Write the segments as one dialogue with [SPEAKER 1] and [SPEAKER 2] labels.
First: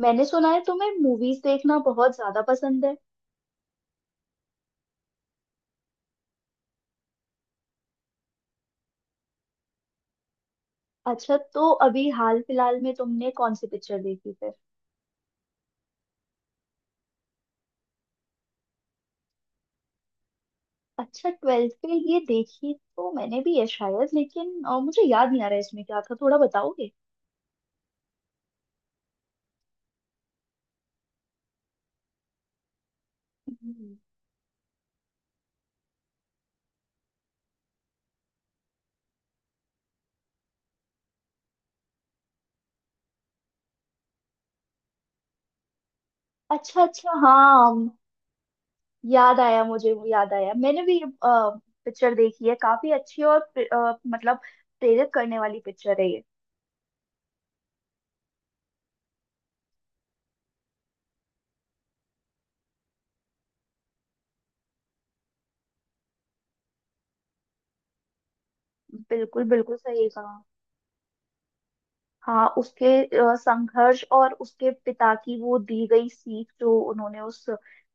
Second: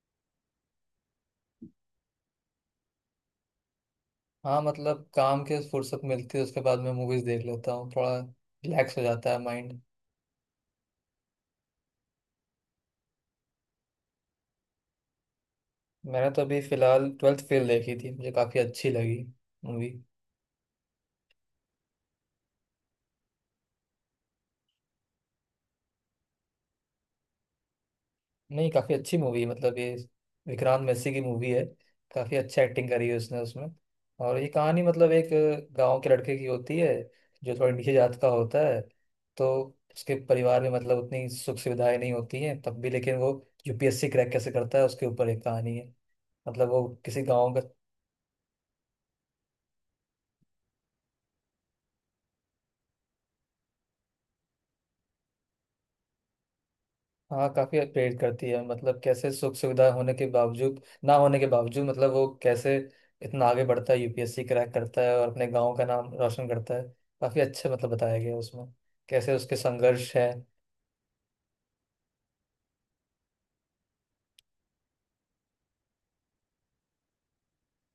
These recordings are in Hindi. [SPEAKER 1] मैंने सुना है तुम्हें मूवीज देखना बहुत ज्यादा पसंद है।
[SPEAKER 2] हाँ मतलब काम के फुर्सत मिलती है उसके बाद मैं मूवीज देख लेता हूँ। थोड़ा रिलैक्स हो जाता है माइंड।
[SPEAKER 1] अच्छा, तो अभी हाल फिलहाल में तुमने कौन सी पिक्चर देखी फिर?
[SPEAKER 2] मैंने तो अभी फिलहाल ट्वेल्थ फेल देखी थी, मुझे काफ़ी अच्छी लगी मूवी।
[SPEAKER 1] अच्छा, ट्वेल्थ पे ये देखी तो मैंने भी है शायद, लेकिन मुझे याद नहीं आ रहा है इसमें क्या था, थोड़ा बताओगे?
[SPEAKER 2] नहीं, काफ़ी अच्छी मूवी, मतलब ये विक्रांत मैसी की मूवी है। काफ़ी अच्छा एक्टिंग करी है उसने उसमें।
[SPEAKER 1] हम्म।
[SPEAKER 2] और ये कहानी मतलब एक गांव के लड़के की होती है जो थोड़ा नीचे जात का होता है। तो उसके परिवार में मतलब उतनी सुख सुविधाएं नहीं होती हैं, तब भी लेकिन वो यूपीएससी क्रैक कैसे करता है उसके ऊपर एक कहानी है। मतलब
[SPEAKER 1] अच्छा
[SPEAKER 2] वो
[SPEAKER 1] अच्छा,
[SPEAKER 2] किसी गांव का।
[SPEAKER 1] हाँ। याद आया, मुझे वो याद आया, मैंने भी ये पिक्चर देखी है, काफी अच्छी। और मतलब प्रेरित करने वाली पिक्चर है ये।
[SPEAKER 2] हाँ, काफी प्रेरित करती है। मतलब कैसे सुख सुविधा होने के बावजूद, ना होने के बावजूद मतलब वो कैसे इतना आगे बढ़ता है, यूपीएससी क्रैक करता है और अपने गांव का नाम रोशन करता है। काफी अच्छे मतलब बताया गया है उसमें कैसे
[SPEAKER 1] बिल्कुल
[SPEAKER 2] उसके
[SPEAKER 1] बिल्कुल सही
[SPEAKER 2] संघर्ष है।
[SPEAKER 1] कहा। हाँ, उसके संघर्ष और उसके पिता की वो दी गई सीख जो उन्होंने उस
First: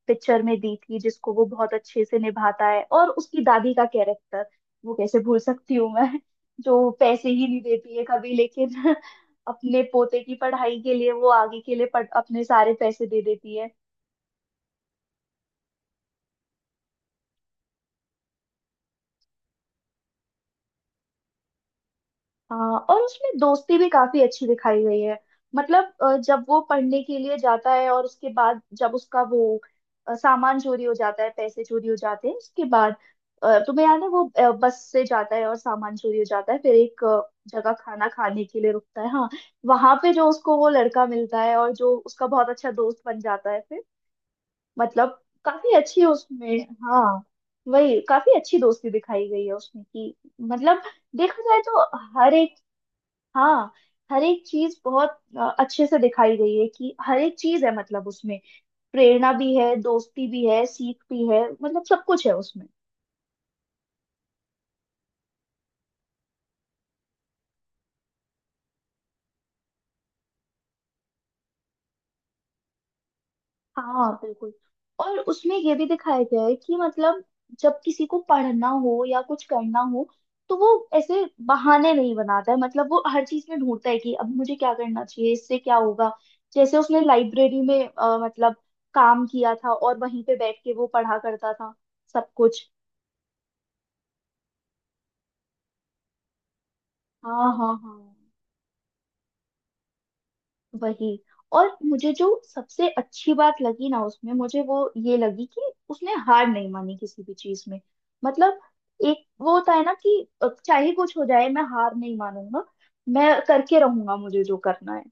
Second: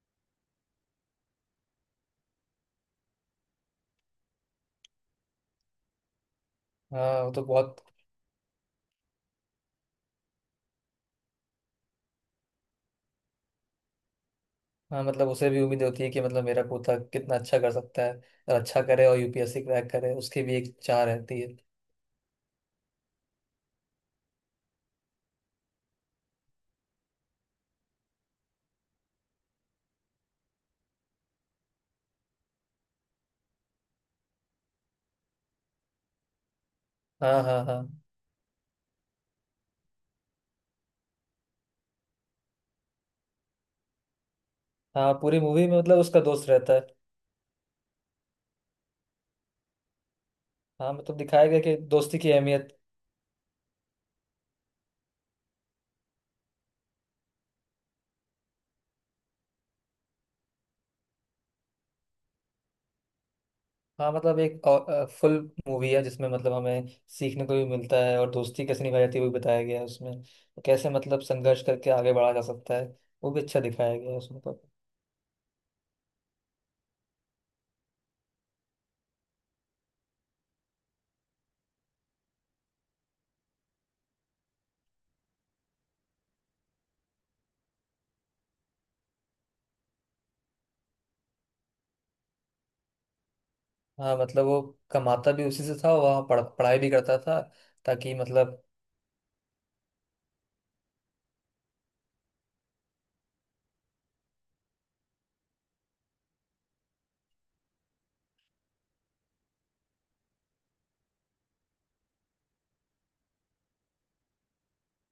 [SPEAKER 1] पिक्चर में दी थी, जिसको वो बहुत अच्छे से निभाता है। और उसकी दादी का कैरेक्टर, वो कैसे भूल सकती हूँ मैं, जो
[SPEAKER 2] हाँ,
[SPEAKER 1] पैसे
[SPEAKER 2] वो तो
[SPEAKER 1] ही नहीं
[SPEAKER 2] बहुत।
[SPEAKER 1] देती है कभी, लेकिन अपने पोते की पढ़ाई के लिए वो आगे के लिए अपने सारे पैसे दे देती है।
[SPEAKER 2] हाँ मतलब उसे भी उम्मीद होती है कि मतलब मेरा पोता कितना अच्छा कर सकता है और अच्छा करे और यूपीएससी क्रैक करे, उसकी भी एक चाह रहती है।
[SPEAKER 1] हाँ, और उसमें दोस्ती भी काफी अच्छी दिखाई गई है। मतलब जब वो पढ़ने के लिए जाता है, और उसके बाद जब उसका वो सामान चोरी हो जाता है, पैसे चोरी हो जाते हैं, उसके बाद तुम्हें याद है वो बस से जाता है और सामान चोरी हो जाता है, फिर एक
[SPEAKER 2] हाँ हाँ
[SPEAKER 1] जगह
[SPEAKER 2] हाँ।
[SPEAKER 1] खाना खाने के लिए रुकता है। हाँ, वहां पे जो उसको वो लड़का मिलता है, और जो उसका बहुत अच्छा दोस्त बन जाता है फिर,
[SPEAKER 2] हाँ,
[SPEAKER 1] मतलब
[SPEAKER 2] पूरी मूवी
[SPEAKER 1] काफी
[SPEAKER 2] में मतलब
[SPEAKER 1] अच्छी है
[SPEAKER 2] उसका दोस्त
[SPEAKER 1] उसमें।
[SPEAKER 2] रहता है।
[SPEAKER 1] हाँ, वही, काफी अच्छी दोस्ती दिखाई गई है उसमें कि, मतलब
[SPEAKER 2] हाँ, मतलब
[SPEAKER 1] देखा
[SPEAKER 2] दिखाया
[SPEAKER 1] जाए
[SPEAKER 2] गया कि
[SPEAKER 1] तो
[SPEAKER 2] दोस्ती की
[SPEAKER 1] हर एक,
[SPEAKER 2] अहमियत।
[SPEAKER 1] हाँ, हर एक चीज बहुत अच्छे से दिखाई गई है। कि हर एक चीज है मतलब उसमें, प्रेरणा भी है, दोस्ती भी है, सीख भी है, मतलब सब कुछ है उसमें।
[SPEAKER 2] हाँ मतलब एक फुल मूवी है जिसमें मतलब हमें सीखने को भी मिलता है और दोस्ती कैसे निभाई जाती है वो भी बताया गया है उसमें। तो कैसे मतलब संघर्ष करके आगे बढ़ा जा सकता है वो भी अच्छा दिखाया
[SPEAKER 1] हाँ
[SPEAKER 2] गया है उसमें।
[SPEAKER 1] बिल्कुल,
[SPEAKER 2] तो
[SPEAKER 1] और उसमें ये भी दिखाया गया है कि मतलब जब किसी को पढ़ना हो या कुछ करना हो, तो वो ऐसे बहाने नहीं बनाता है। मतलब वो हर चीज में ढूंढता है कि अब मुझे क्या करना चाहिए, इससे क्या होगा। जैसे उसने लाइब्रेरी में मतलब काम किया था और वहीं पे बैठ के वो पढ़ा करता था सब कुछ।
[SPEAKER 2] हाँ मतलब वो कमाता भी उसी से था, वहाँ पढ़ाई भी करता था,
[SPEAKER 1] हाँ हाँ हाँ,
[SPEAKER 2] ताकि मतलब।
[SPEAKER 1] वही। और मुझे जो सबसे अच्छी बात लगी ना उसमें, मुझे वो ये लगी कि उसने हार नहीं मानी किसी भी चीज में। मतलब एक वो होता है ना कि चाहे कुछ हो जाए मैं हार नहीं मानूंगा, मैं करके रहूंगा मुझे जो करना है।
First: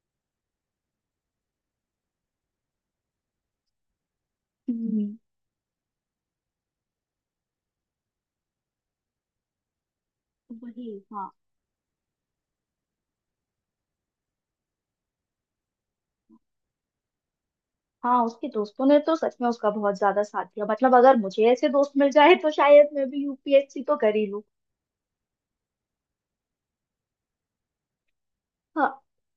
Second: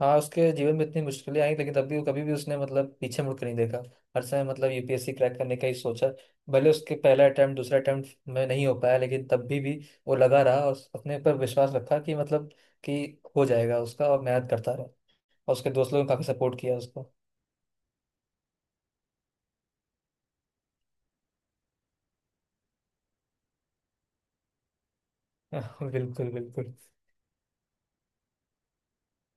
[SPEAKER 2] हाँ उसके जीवन में इतनी मुश्किलें आई लेकिन तब भी वो कभी भी उसने मतलब पीछे मुड़ के नहीं देखा। हर समय मतलब यूपीएससी
[SPEAKER 1] हम्म।
[SPEAKER 2] क्रैक करने का ही सोचा। भले उसके पहला अटेम्प्ट दूसरा अटेम्प्ट में नहीं हो पाया लेकिन तब भी वो लगा रहा और
[SPEAKER 1] वही,
[SPEAKER 2] अपने
[SPEAKER 1] हाँ।
[SPEAKER 2] पर विश्वास रखा कि मतलब कि हो जाएगा उसका, और मेहनत करता रहा। और उसके दोस्त लोगों ने काफी सपोर्ट किया उसको।
[SPEAKER 1] हाँ, उसके दोस्तों ने तो सच में उसका बहुत ज्यादा साथ दिया। मतलब अगर मुझे ऐसे दोस्त मिल जाए तो शायद मैं भी यूपीएससी तो कर ही लूं।
[SPEAKER 2] बिल्कुल बिल्कुल।
[SPEAKER 1] हाँ,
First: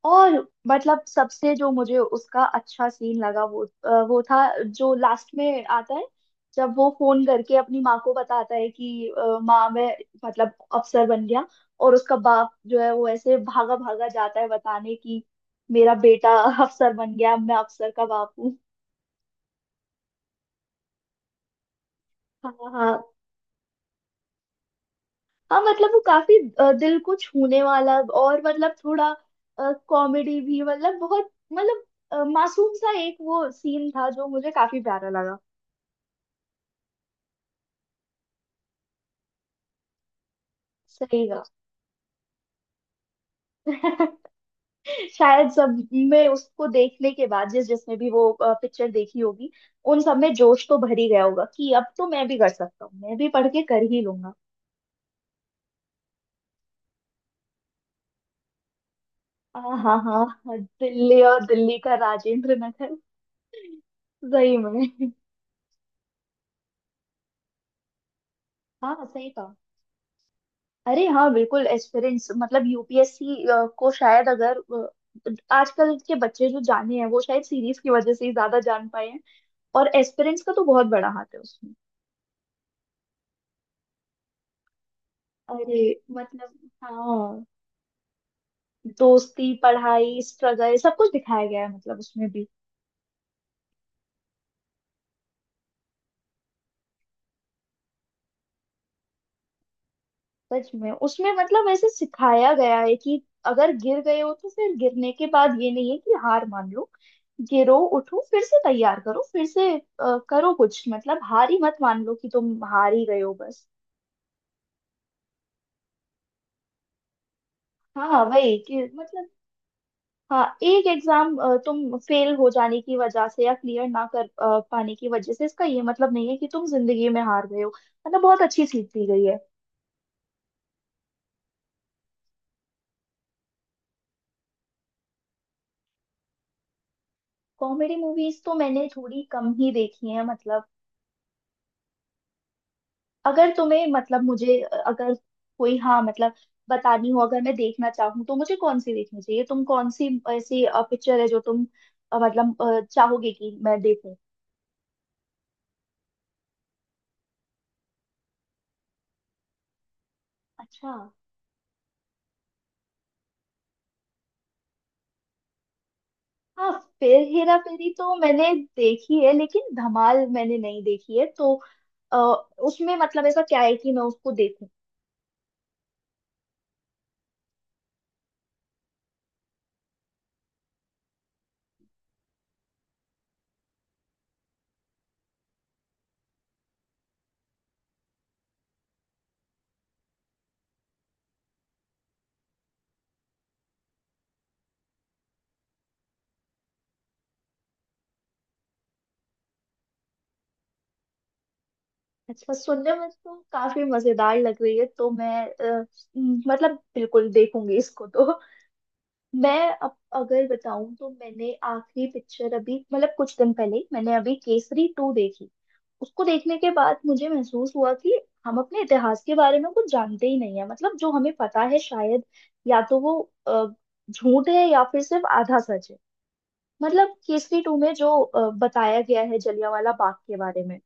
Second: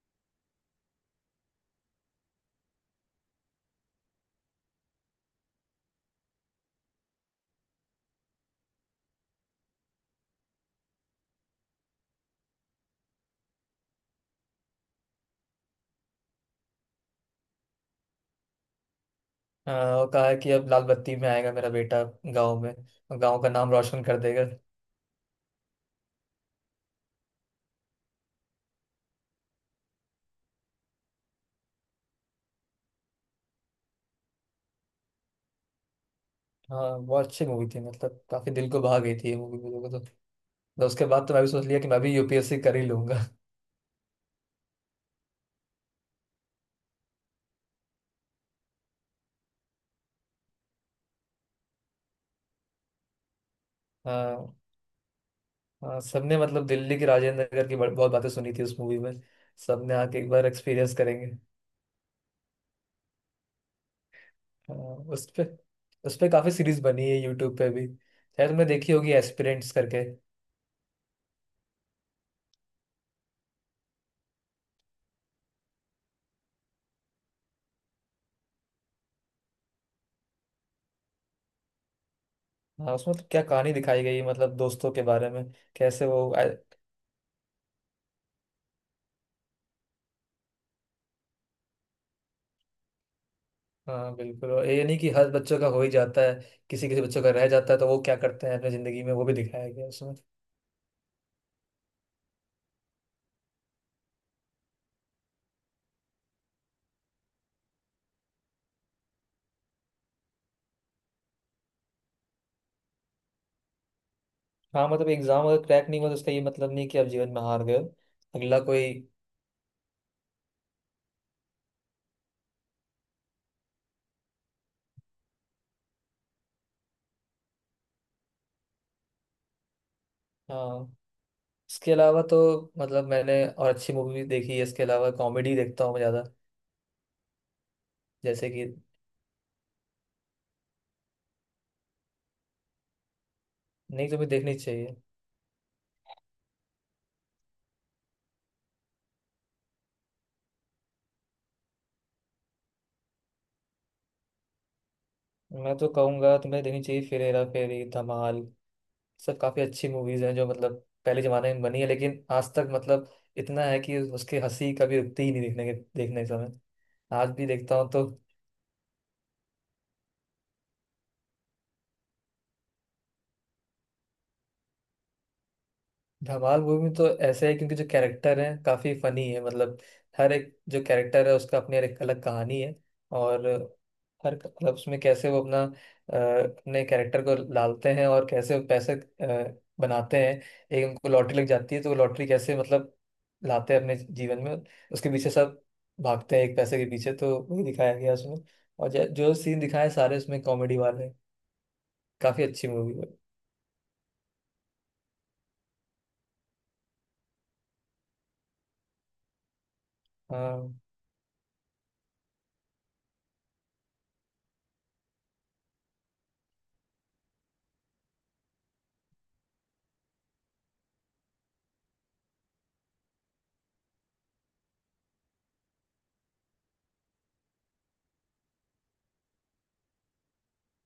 [SPEAKER 1] और मतलब सबसे जो मुझे उसका अच्छा सीन लगा वो वो था जो लास्ट में आता है, जब वो फोन करके अपनी माँ को बताता है कि माँ मैं मतलब अफसर बन गया। और उसका बाप जो है वो ऐसे भागा भागा जाता है बताने कि मेरा बेटा अफसर बन गया, मैं अफसर का बाप हूँ।
[SPEAKER 2] और कहा कि अब लाल बत्ती में आएगा मेरा बेटा
[SPEAKER 1] हाँ
[SPEAKER 2] गाँव
[SPEAKER 1] हाँ
[SPEAKER 2] में,
[SPEAKER 1] हाँ।
[SPEAKER 2] और गाँव का नाम रोशन कर देगा।
[SPEAKER 1] हाँ, मतलब वो काफी दिल को छूने वाला, और मतलब थोड़ा कॉमेडी भी, मतलब बहुत मतलब मासूम सा एक वो सीन था जो मुझे काफी प्यारा लगा।
[SPEAKER 2] हाँ बहुत अच्छी मूवी थी, मतलब काफी दिल को भा गई थी ये मूवी मुझे तो। तो उसके बाद
[SPEAKER 1] सही
[SPEAKER 2] तो मैं
[SPEAKER 1] का।
[SPEAKER 2] भी सोच लिया कि मैं भी यूपीएससी कर ही लूंगा।
[SPEAKER 1] शायद सब में, उसको देखने के बाद जिस जिसने भी वो पिक्चर देखी होगी, उन सब में जोश तो भर ही गया होगा कि अब तो मैं भी कर सकता हूँ, मैं भी पढ़ के कर ही लूंगा।
[SPEAKER 2] हाँ। हाँ, सबने मतलब दिल्ली की राजेंद्र नगर की बहुत बातें सुनी थी उस मूवी में।
[SPEAKER 1] हाँ
[SPEAKER 2] सबने
[SPEAKER 1] हाँ
[SPEAKER 2] आके एक बार
[SPEAKER 1] हाँ,
[SPEAKER 2] एक्सपीरियंस
[SPEAKER 1] दिल्ली
[SPEAKER 2] करेंगे।
[SPEAKER 1] और दिल्ली का राजेंद्र नगर। सही
[SPEAKER 2] हाँ,
[SPEAKER 1] में।
[SPEAKER 2] उस पे, उस पे काफी सीरीज बनी है यूट्यूब पे भी, शायद तुमने देखी
[SPEAKER 1] हाँ
[SPEAKER 2] होगी
[SPEAKER 1] सही।
[SPEAKER 2] एस्पिरेंट्स करके।
[SPEAKER 1] अरे हाँ बिल्कुल, एस्पिरेंट्स, मतलब यूपीएससी को शायद अगर आजकल के बच्चे जो जाने हैं वो शायद सीरीज की वजह से ही ज्यादा जान पाए हैं। और एस्पिरेंट्स का तो बहुत बड़ा हाथ है उसमें।
[SPEAKER 2] हाँ उसमें तो क्या कहानी दिखाई गई है, मतलब दोस्तों के बारे में,
[SPEAKER 1] अरे
[SPEAKER 2] कैसे वो
[SPEAKER 1] मतलब, हाँ, दोस्ती, पढ़ाई, स्ट्रगल, सब कुछ दिखाया गया है मतलब उसमें भी।
[SPEAKER 2] हाँ बिल्कुल, और ये नहीं कि हर बच्चों का हो ही जाता है। किसी किसी बच्चों का रह जाता है तो वो क्या करते हैं अपनी जिंदगी में वो भी दिखाया गया है उसमें।
[SPEAKER 1] सच में उसमें मतलब ऐसे सिखाया गया है कि अगर गिर गए हो तो फिर गिरने के बाद ये नहीं है कि हार मान लो। गिरो उठो, फिर से तैयार करो, फिर से करो कुछ, मतलब हार ही मत मान लो कि तुम हार ही गए हो बस।
[SPEAKER 2] हाँ मतलब एग्जाम अगर क्रैक नहीं हुआ तो उसका ये मतलब नहीं कि आप जीवन में हार गए हो।
[SPEAKER 1] हाँ वही
[SPEAKER 2] अगला
[SPEAKER 1] कि
[SPEAKER 2] कोई।
[SPEAKER 1] मतलब, हाँ, एक एग्जाम तुम फेल हो जाने की वजह से या क्लियर ना कर पाने की वजह से, इसका ये मतलब नहीं है कि तुम जिंदगी में हार गए हो। मतलब बहुत अच्छी सीख दी गई है।
[SPEAKER 2] हाँ। इसके अलावा तो मतलब मैंने और अच्छी मूवी भी देखी है। इसके अलावा कॉमेडी देखता हूँ मैं ज़्यादा,
[SPEAKER 1] कॉमेडी मूवीज
[SPEAKER 2] जैसे
[SPEAKER 1] तो
[SPEAKER 2] कि।
[SPEAKER 1] मैंने थोड़ी कम ही देखी है, मतलब अगर तुम्हें
[SPEAKER 2] नहीं
[SPEAKER 1] मतलब
[SPEAKER 2] तुम्हें देखनी
[SPEAKER 1] मुझे
[SPEAKER 2] चाहिए।
[SPEAKER 1] अगर कोई, हाँ मतलब बतानी हो, अगर मैं देखना चाहूँ तो मुझे कौन सी देखनी चाहिए? तुम कौन सी ऐसी पिक्चर है जो तुम मतलब चाहोगे कि मैं देखूं?
[SPEAKER 2] मैं तो कहूँगा तुम्हें देखनी चाहिए फिर हेरा फेरी, धमाल, सब काफ़ी अच्छी मूवीज़ हैं जो मतलब
[SPEAKER 1] अच्छा।
[SPEAKER 2] पहले ज़माने में बनी है लेकिन आज तक मतलब इतना है कि उसकी हंसी कभी रुकती ही नहीं देखने के समय।
[SPEAKER 1] हाँ, फिर
[SPEAKER 2] आज भी
[SPEAKER 1] हेरा
[SPEAKER 2] देखता हूँ
[SPEAKER 1] फेरी
[SPEAKER 2] तो।
[SPEAKER 1] तो मैंने देखी है, लेकिन धमाल मैंने नहीं देखी है, तो अ, उसमें मतलब ऐसा क्या है कि मैं उसको देखूं?
[SPEAKER 2] धमाल मूवी तो ऐसे है क्योंकि जो कैरेक्टर है काफी फनी है मतलब। हर एक जो कैरेक्टर है उसका अपनी एक अलग कहानी है। और हर मतलब उसमें कैसे वो अपने कैरेक्टर को डालते हैं और कैसे वो पैसे बनाते हैं। एक उनको लॉटरी लग जाती है तो वो लॉटरी कैसे मतलब लाते हैं अपने जीवन में। उसके पीछे सब भागते हैं, एक पैसे के पीछे, तो वही दिखाया गया उसमें। और जो सीन दिखाए सारे उसमें कॉमेडी वाले हैं। काफी
[SPEAKER 1] अच्छा,
[SPEAKER 2] अच्छी
[SPEAKER 1] सुनने
[SPEAKER 2] मूवी है।
[SPEAKER 1] में तो काफी मजेदार लग रही है, तो मैं अ, मतलब बिल्कुल देखूंगी इसको तो। मैं अब अगर
[SPEAKER 2] हाँ।
[SPEAKER 1] बताऊं तो मैंने आखिरी पिक्चर अभी, मतलब कुछ दिन पहले ही मैंने अभी केसरी टू देखी। उसको देखने के बाद मुझे महसूस हुआ कि हम अपने इतिहास के बारे में कुछ जानते ही नहीं है। मतलब जो हमें पता है शायद या तो वो अ, झूठ है या फिर सिर्फ आधा सच है। मतलब केसरी टू में जो बताया गया है जलियांवाला बाग के बारे में,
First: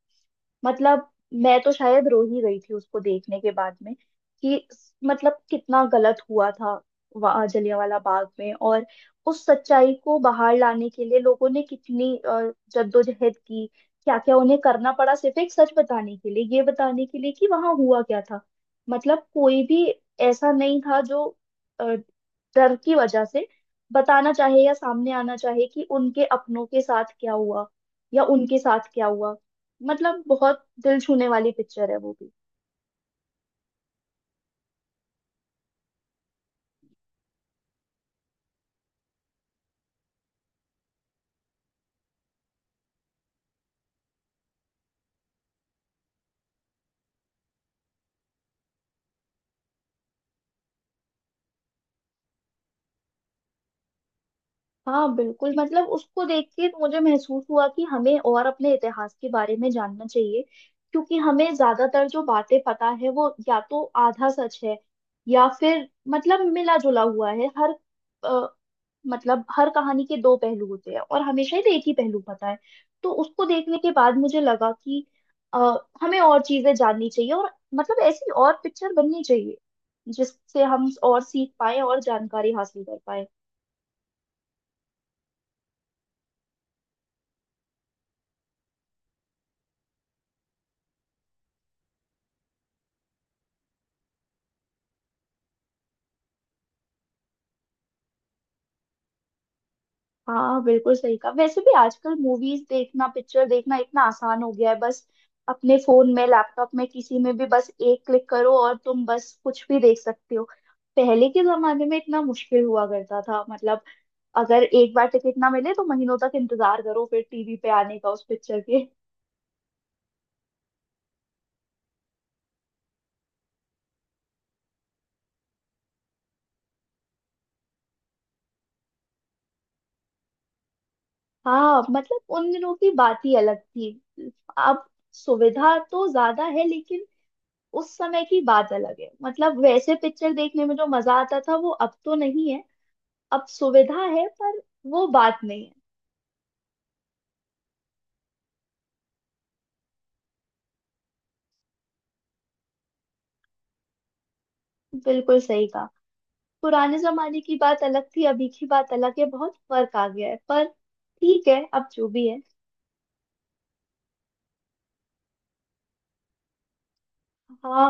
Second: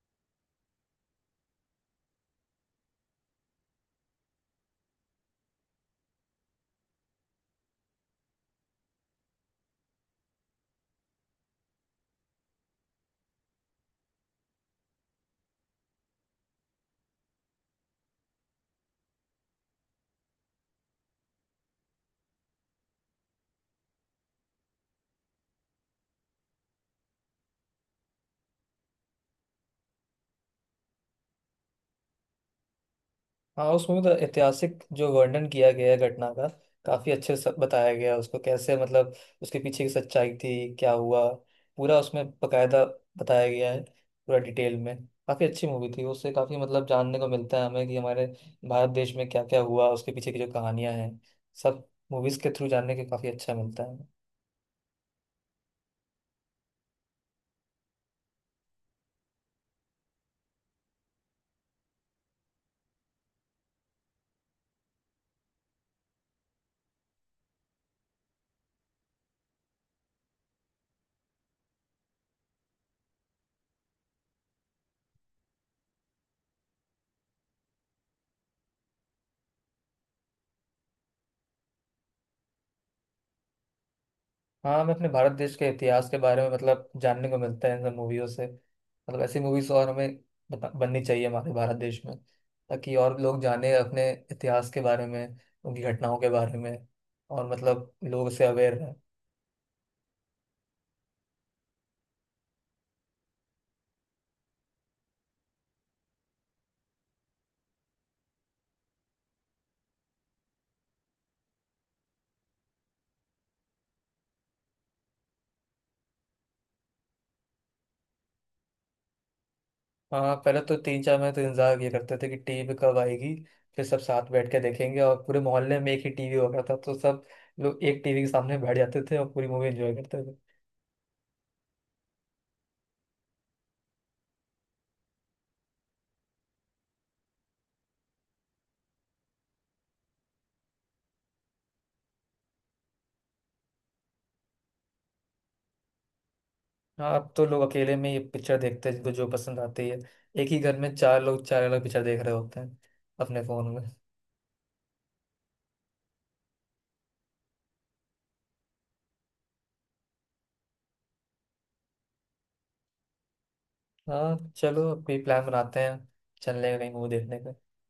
[SPEAKER 1] मतलब मैं तो शायद रो ही गई थी उसको देखने के बाद में। कि मतलब कितना गलत हुआ था वहाँ जलियांवाला बाग में, और उस सच्चाई को बाहर लाने के लिए लोगों ने कितनी जद्दोजहद की, क्या क्या उन्हें करना पड़ा सिर्फ एक सच बताने के लिए, ये बताने के लिए कि वहाँ हुआ क्या था। मतलब कोई भी ऐसा नहीं था जो अ, डर की वजह से बताना चाहे या सामने आना चाहे कि उनके अपनों के साथ क्या हुआ, या उनके साथ क्या हुआ। मतलब बहुत दिल छूने वाली पिक्चर है वो भी।
[SPEAKER 2] हाँ उसमें मतलब ऐतिहासिक जो वर्णन किया गया है घटना का, काफी अच्छे से बताया गया है उसको। कैसे मतलब उसके पीछे की सच्चाई थी, क्या हुआ, पूरा उसमें बकायदा बताया गया है, पूरा डिटेल में। काफी अच्छी मूवी थी, उससे काफी मतलब जानने को मिलता है हमें कि हमारे भारत देश में क्या क्या हुआ, उसके पीछे की जो कहानियां हैं सब, मूवीज के थ्रू जानने के काफी अच्छा मिलता है।
[SPEAKER 1] हाँ बिल्कुल, मतलब उसको देख के मुझे महसूस हुआ कि हमें और अपने इतिहास के बारे में जानना चाहिए। क्योंकि हमें ज्यादातर जो बातें पता है वो या तो आधा सच है, या फिर मतलब मिला जुला हुआ है। हर अ, मतलब हर कहानी के दो पहलू होते हैं, और हमेशा ही एक ही पहलू पता है। तो उसको देखने के बाद मुझे लगा कि अ, हमें और चीजें जाननी चाहिए, और मतलब ऐसी और पिक्चर बननी चाहिए, जिससे हम और सीख पाए और जानकारी हासिल कर पाए।
[SPEAKER 2] हाँ हमें अपने भारत देश के इतिहास के बारे में मतलब जानने को मिलता है इन सब मूवियों से। मतलब ऐसी मूवीज और हमें बननी चाहिए हमारे भारत देश में, ताकि और लोग जाने अपने इतिहास के बारे में, उनकी घटनाओं के बारे में, और मतलब लोग से अवेयर हैं।
[SPEAKER 1] हाँ बिल्कुल सही कहा। वैसे भी आजकल मूवीज देखना, पिक्चर देखना इतना आसान हो गया है, बस अपने फोन में, लैपटॉप में, किसी में भी बस एक क्लिक करो और तुम बस कुछ भी देख सकते हो। पहले के जमाने में इतना मुश्किल हुआ करता था, मतलब अगर एक बार टिकट ना मिले तो महीनों तक इंतजार करो फिर टीवी पे आने का उस पिक्चर के।
[SPEAKER 2] हाँ पहले तो तीन चार महीने तो इंतजार ये करते थे कि टीवी कब आएगी, फिर सब साथ बैठ के देखेंगे। और पूरे मोहल्ले में एक ही टीवी होता था तो सब लोग एक टीवी के सामने बैठ जाते थे और पूरी मूवी एंजॉय करते थे।
[SPEAKER 1] हाँ मतलब उन दिनों की बात ही अलग थी। अब सुविधा तो ज्यादा है लेकिन उस समय की बात अलग है, मतलब वैसे पिक्चर देखने में जो मजा आता था वो अब तो नहीं है। अब सुविधा है पर वो बात नहीं है।
[SPEAKER 2] हाँ अब तो लोग अकेले में ये पिक्चर देखते हैं, जिनको जो पसंद आती है। एक ही घर में चार लोग चार अलग पिक्चर देख रहे होते हैं अपने फोन में।
[SPEAKER 1] बिल्कुल सही कहा, पुराने जमाने की बात अलग थी, अभी की बात अलग है, बहुत फर्क आ गया है, पर ठीक है, अब जो भी है।
[SPEAKER 2] हाँ चलो अब कोई प्लान बनाते हैं चलने का, कहीं मूवी देखने का।
[SPEAKER 1] हाँ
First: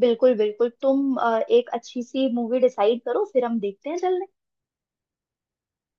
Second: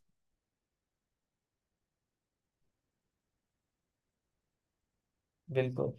[SPEAKER 1] बिल्कुल बिल्कुल, तुम एक अच्छी सी मूवी डिसाइड करो फिर हम देखते हैं चलने।
[SPEAKER 2] बिल्कुल।